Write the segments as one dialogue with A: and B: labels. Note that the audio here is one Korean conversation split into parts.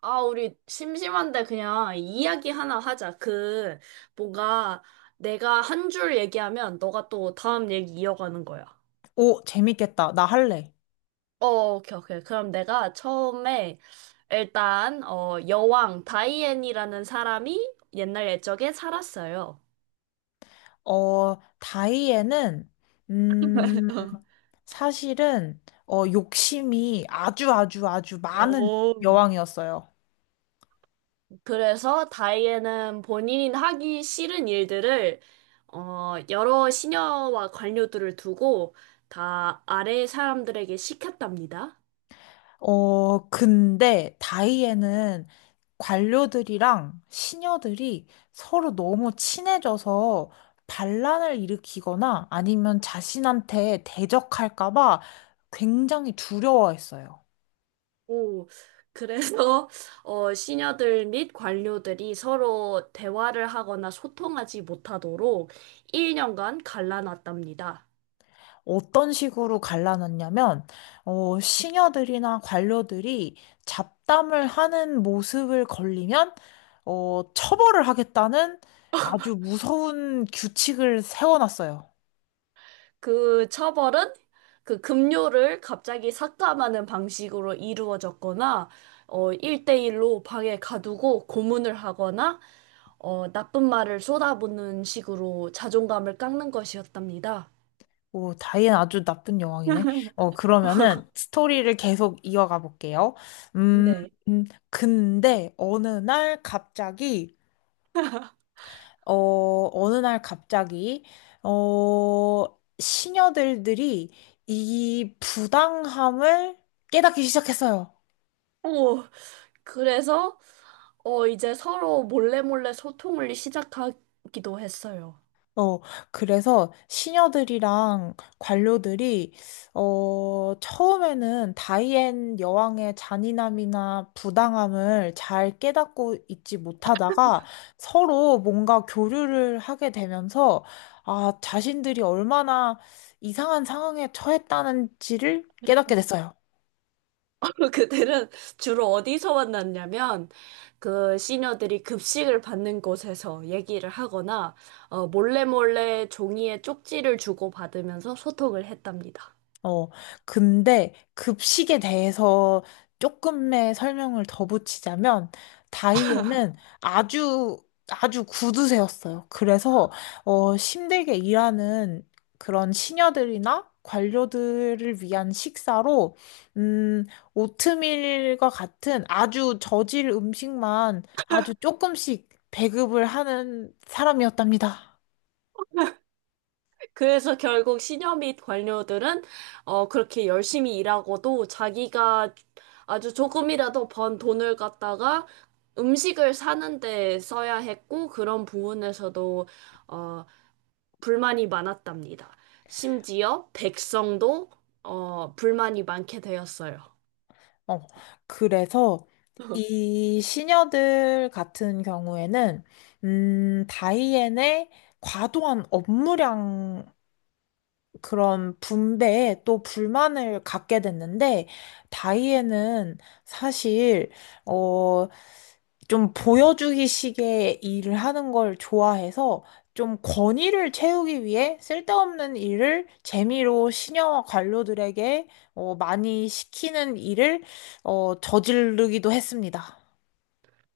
A: 아, 우리 심심한데 그냥 이야기 하나 하자. 뭔가 내가 한 줄 얘기하면 너가 또 다음 얘기 이어가는 거야.
B: 오, 재밌겠다. 나 할래.
A: 어, 오케이, 오케이. 그럼 내가 처음에 일단, 여왕 다이앤이라는 사람이 옛날 옛적에 살았어요.
B: 다이애는, 음, 사실은, 욕심이 아주 아주 아주 많은
A: 오,
B: 여왕이었어요.
A: 그래서 다이앤은 본인이 하기 싫은 일들을 여러 시녀와 관료들을 두고 다 아래 사람들에게 시켰답니다.
B: 근데 다이애는 관료들이랑 시녀들이 서로 너무 친해져서 반란을 일으키거나 아니면 자신한테 대적할까 봐 굉장히 두려워했어요.
A: 오, 그래서 시녀들 및 관료들이 서로 대화를 하거나 소통하지 못하도록 1년간 갈라놨답니다.
B: 어떤 식으로 갈라놨냐면, 시녀들이나 관료들이 잡담을 하는 모습을 걸리면, 처벌을 하겠다는 아주 무서운 규칙을 세워놨어요.
A: 그 처벌은 그 급료를 갑자기 삭감하는 방식으로 이루어졌거나 1:1로 방에 가두고 고문을 하거나 나쁜 말을 쏟아붓는 식으로 자존감을 깎는 것이었답니다.
B: 오, 다이앤 아주 나쁜 여왕이네. 그러면은 스토리를 계속 이어가 볼게요. 음,
A: 네.
B: 음, 근데 어느 날 갑자기, 어, 시녀들들이 이 부당함을 깨닫기 시작했어요.
A: 오, 그래서 이제 서로 몰래 몰래 소통을 시작하기도 했어요.
B: 어, 그래서 시녀들이랑 관료들이, 처음에는 다이앤 여왕의 잔인함이나 부당함을 잘 깨닫고 있지 못하다가 서로 뭔가 교류를 하게 되면서, 아, 자신들이 얼마나 이상한 상황에 처했다는지를 깨닫게 됐어요.
A: 그들은 주로 어디서 만났냐면 그 시녀들이 급식을 받는 곳에서 얘기를 하거나 몰래 몰래 종이에 쪽지를 주고받으면서 소통을 했답니다.
B: 어, 근데 급식에 대해서 조금의 설명을 더 붙이자면, 다이에는 아주, 아주 구두쇠였어요. 그래서, 힘들게 일하는 그런 시녀들이나 관료들을 위한 식사로, 음, 오트밀과 같은 아주 저질 음식만 아주 조금씩 배급을 하는 사람이었답니다.
A: 그래서 결국 시녀 및 관료들은 그렇게 열심히 일하고도 자기가 아주 조금이라도 번 돈을 갖다가 음식을 사는 데 써야 했고 그런 부분에서도 어, 불만이 많았답니다. 심지어 백성도 불만이 많게 되었어요.
B: 어, 그래서 이 시녀들 같은 경우에는, 다이앤의 과도한 업무량 그런 분배에 또 불만을 갖게 됐는데, 다이앤은 사실, 어, 좀 보여주기식의 일을 하는 걸 좋아해서, 좀 권위를 채우기 위해 쓸데없는 일을 재미로 시녀와 관료들에게 많이 시키는 일을 저지르기도 했습니다.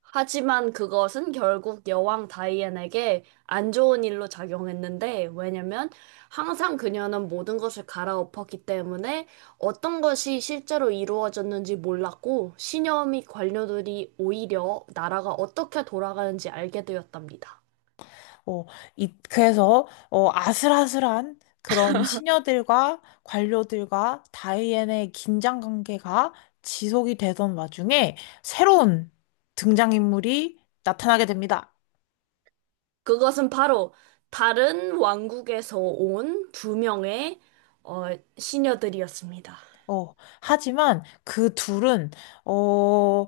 A: 하지만 그것은 결국 여왕 다이앤에게 안 좋은 일로 작용했는데, 왜냐면 항상 그녀는 모든 것을 갈아엎었기 때문에 어떤 것이 실제로 이루어졌는지 몰랐고, 신녀 및 관료들이 오히려 나라가 어떻게 돌아가는지 알게 되었답니다.
B: 어, 그래서 아슬아슬한 그런 시녀들과 관료들과 다이앤의 긴장 관계가 지속이 되던 와중에 새로운 등장인물이 나타나게 됩니다.
A: 그것은 바로 다른 왕국에서 온 두 명의 어, 시녀들이었습니다.
B: 어, 하지만 그 둘은, 어,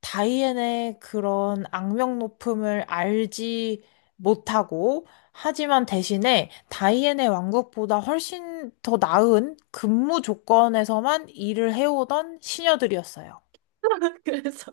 B: 다이앤의 그런 악명 높음을 알지 못하고, 하지만 대신에 다이앤의 왕국보다 훨씬 더 나은 근무 조건에서만 일을 해오던 시녀들이었어요.
A: 그래서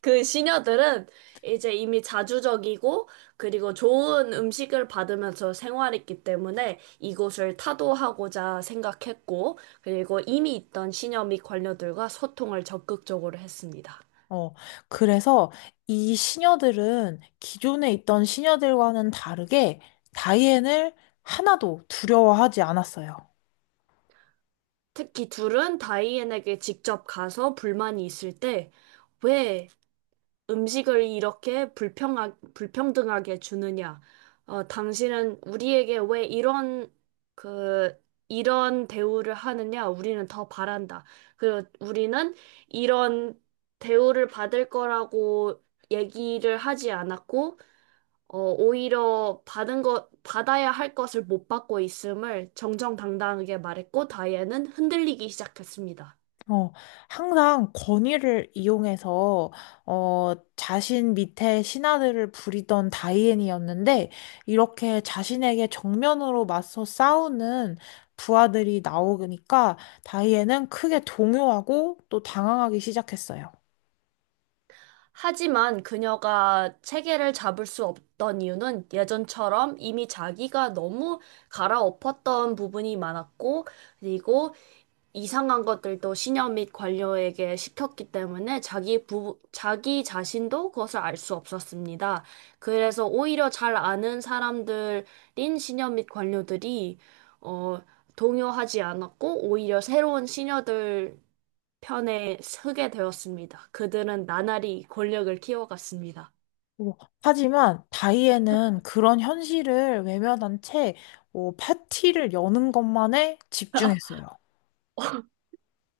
A: 그 시녀들은 이제 이미 자주적이고 그리고 좋은 음식을 받으면서 생활했기 때문에 이곳을 타도하고자 생각했고 그리고 이미 있던 시녀 및 관료들과 소통을 적극적으로 했습니다.
B: 어, 그래서 이 시녀들은 기존에 있던 시녀들과는 다르게 다이앤을 하나도 두려워하지 않았어요.
A: 특히 둘은 다이앤에게 직접 가서 불만이 있을 때왜 음식을 이렇게 불평등하게 주느냐? 당신은 우리에게 왜 이런 그 이런 대우를 하느냐? 우리는 더 바란다. 그리고 우리는 이런 대우를 받을 거라고 얘기를 하지 않았고, 오히려 받은 것, 받아야 할 것을 못 받고 있음을 정정당당하게 말했고, 다이앤은 흔들리기 시작했습니다.
B: 어, 항상 권위를 이용해서, 자신 밑에 신하들을 부리던 다이앤이었는데, 이렇게 자신에게 정면으로 맞서 싸우는 부하들이 나오니까, 다이앤은 크게 동요하고 또 당황하기 시작했어요.
A: 하지만 그녀가 체계를 잡을 수 없던 이유는 예전처럼 이미 자기가 너무 갈아엎었던 부분이 많았고, 그리고 이상한 것들도 시녀 및 관료에게 시켰기 때문에 자기 자신도 그것을 알 수 없었습니다. 그래서 오히려 잘 아는 사람들인 시녀 및 관료들이, 어, 동요하지 않았고, 오히려 새로운 시녀들 편에 서게 되었습니다. 그들은 나날이 권력을 키워갔습니다.
B: 어, 하지만 다이앤은 그런 현실을 외면한 채, 파티를 여는 것만에 집중했어요.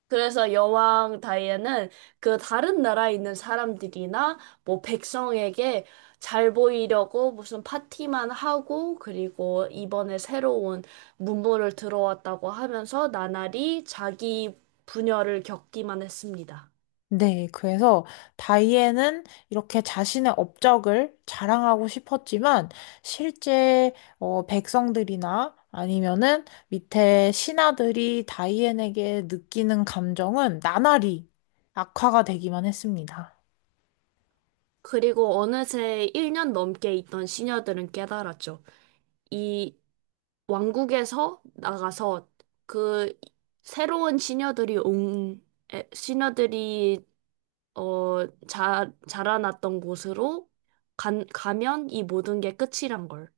A: 그래서 여왕 다이애는 그 다른 나라에 있는 사람들이나 뭐 백성에게 잘 보이려고 무슨 파티만 하고 그리고 이번에 새로운 문물을 들어왔다고 하면서 나날이 자기 분열을 겪기만 했습니다.
B: 네, 그래서 다이앤은 이렇게 자신의 업적을 자랑하고 싶었지만 실제 백성들이나 아니면은 밑에 신하들이 다이앤에게 느끼는 감정은 나날이 악화가 되기만 했습니다.
A: 그리고 어느새 1년 넘게 있던 시녀들은 깨달았죠. 이 왕국에서 나가서 그 새로운 시녀들이 온 시녀들이 자라났던 곳으로 가면 이 모든 게 끝이란 걸.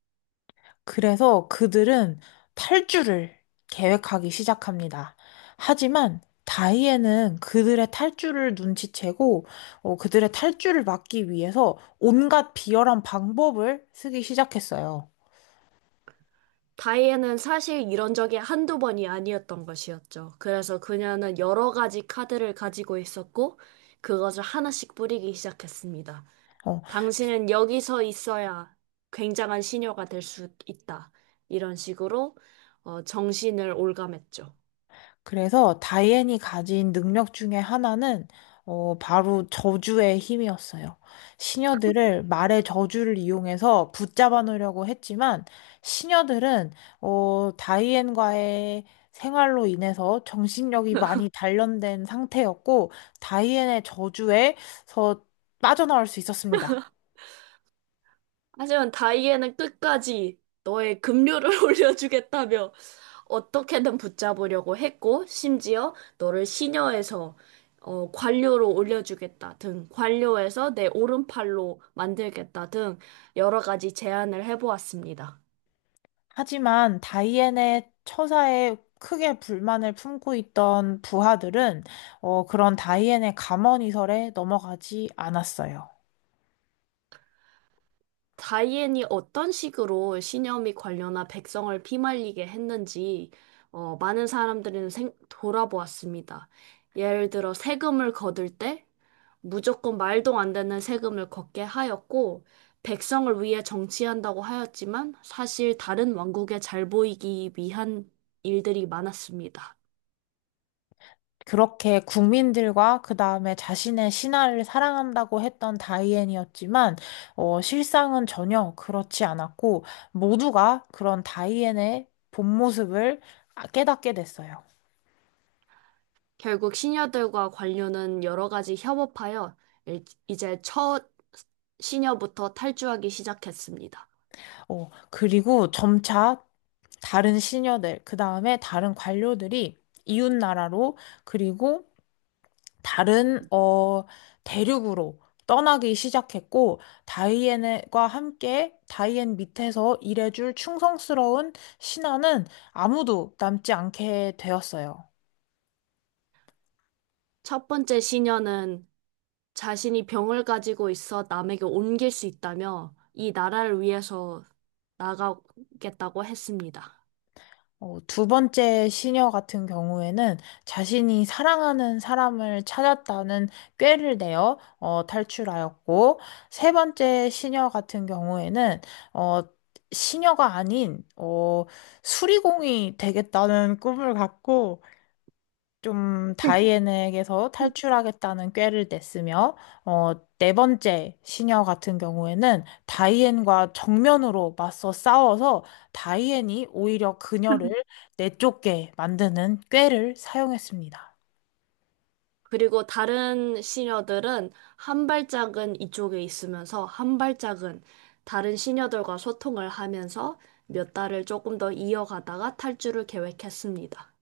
B: 그래서 그들은 탈주를 계획하기 시작합니다. 하지만 다이앤은 그들의 탈주를 눈치채고 그들의 탈주를 막기 위해서 온갖 비열한 방법을 쓰기 시작했어요.
A: 다이앤은 사실 이런 적이 한두 번이 아니었던 것이었죠. 그래서 그녀는 여러 가지 카드를 가지고 있었고, 그것을 하나씩 뿌리기 시작했습니다.
B: 어,
A: 당신은 여기서 있어야 굉장한 시녀가 될 수 있다. 이런 식으로 정신을 올감했죠.
B: 그래서 다이앤이 가진 능력 중에 하나는 바로 저주의 힘이었어요. 시녀들을 말의 저주를 이용해서 붙잡아 놓으려고 했지만 시녀들은 다이앤과의 생활로 인해서 정신력이 많이 단련된 상태였고 다이앤의 저주에서 빠져나올 수 있었습니다.
A: 하지만 다이앤은 끝까지 너의 급료를 올려주겠다며 어떻게든 붙잡으려고 했고, 심지어 너를 시녀에서 관료로 올려주겠다 등, 관료에서 내 오른팔로 만들겠다 등 여러 가지 제안을 해보았습니다.
B: 하지만 다이앤의 처사에 크게 불만을 품고 있던 부하들은 그런 다이앤의 감언이설에 넘어가지 않았어요.
A: 다이앤이 어떤 식으로 신념이 관련한 백성을 피말리게 했는지 많은 사람들은 돌아보았습니다. 예를 들어 세금을 거둘 때 무조건 말도 안 되는 세금을 걷게 하였고 백성을 위해 정치한다고 하였지만 사실 다른 왕국에 잘 보이기 위한 일들이 많았습니다.
B: 그렇게 국민들과 그 다음에 자신의 신하를 사랑한다고 했던 다이앤이었지만 실상은 전혀 그렇지 않았고 모두가 그런 다이앤의 본 모습을 깨닫게 됐어요.
A: 결국 시녀들과 관료는 여러 가지 협업하여 이제 첫 시녀부터 탈주하기 시작했습니다.
B: 그리고 점차 다른 시녀들, 그 다음에 다른 관료들이 이웃나라로, 그리고 다른 대륙으로 떠나기 시작했고, 다이앤과 함께 다이앤 밑에서 일해줄 충성스러운 신하는 아무도 남지 않게 되었어요.
A: 첫 번째 시녀는 자신이 병을 가지고 있어 남에게 옮길 수 있다며 이 나라를 위해서 나가겠다고 했습니다.
B: 두 번째 시녀 같은 경우에는 자신이 사랑하는 사람을 찾았다는 꾀를 내어 탈출하였고, 세 번째 시녀 같은 경우에는 어, 시녀가 아닌 수리공이 되겠다는 꿈을 갖고 좀 다이앤에게서 탈출하겠다는 꾀를 냈으며, 어, 네 번째 시녀 같은 경우에는 다이앤과 정면으로 맞서 싸워서 다이앤이 오히려 그녀를 내쫓게 만드는 꾀를 사용했습니다.
A: 그리고 다른 시녀들은 한 발짝은 이쪽에 있으면서 한 발짝은 다른 시녀들과 소통을 하면서 몇 달을 조금 더 이어가다가 탈주를 계획했습니다.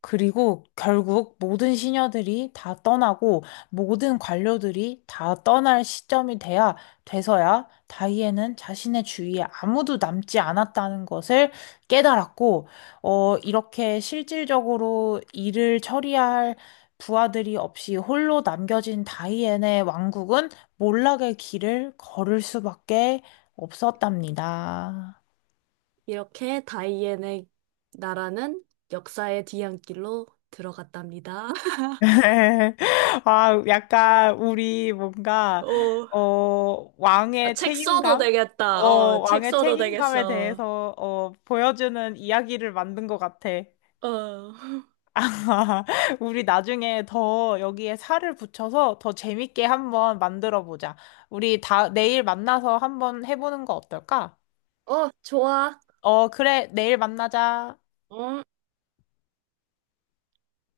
B: 그리고 결국 모든 시녀들이 다 떠나고 모든 관료들이 다 떠날 시점이 돼야 돼서야 다이앤은 자신의 주위에 아무도 남지 않았다는 것을 깨달았고, 이렇게 실질적으로 일을 처리할 부하들이 없이 홀로 남겨진 다이앤의 왕국은 몰락의 길을 걸을 수밖에 없었답니다.
A: 이렇게 다이앤의 나라는 역사의 뒤안길로 들어갔답니다.
B: 아, 약간 우리 뭔가
A: 어, 아,
B: 왕의
A: 책 써도
B: 책임감? 어,
A: 되겠다. 책
B: 왕의
A: 써도
B: 책임감에
A: 되겠어.
B: 대해서 보여주는 이야기를 만든 것 같아.
A: 어,
B: 우리 나중에 더 여기에 살을 붙여서 더 재밌게 한번 만들어 보자. 우리 다 내일 만나서 한번 해보는 거 어떨까?
A: 좋아.
B: 어, 그래, 내일 만나자.
A: 응?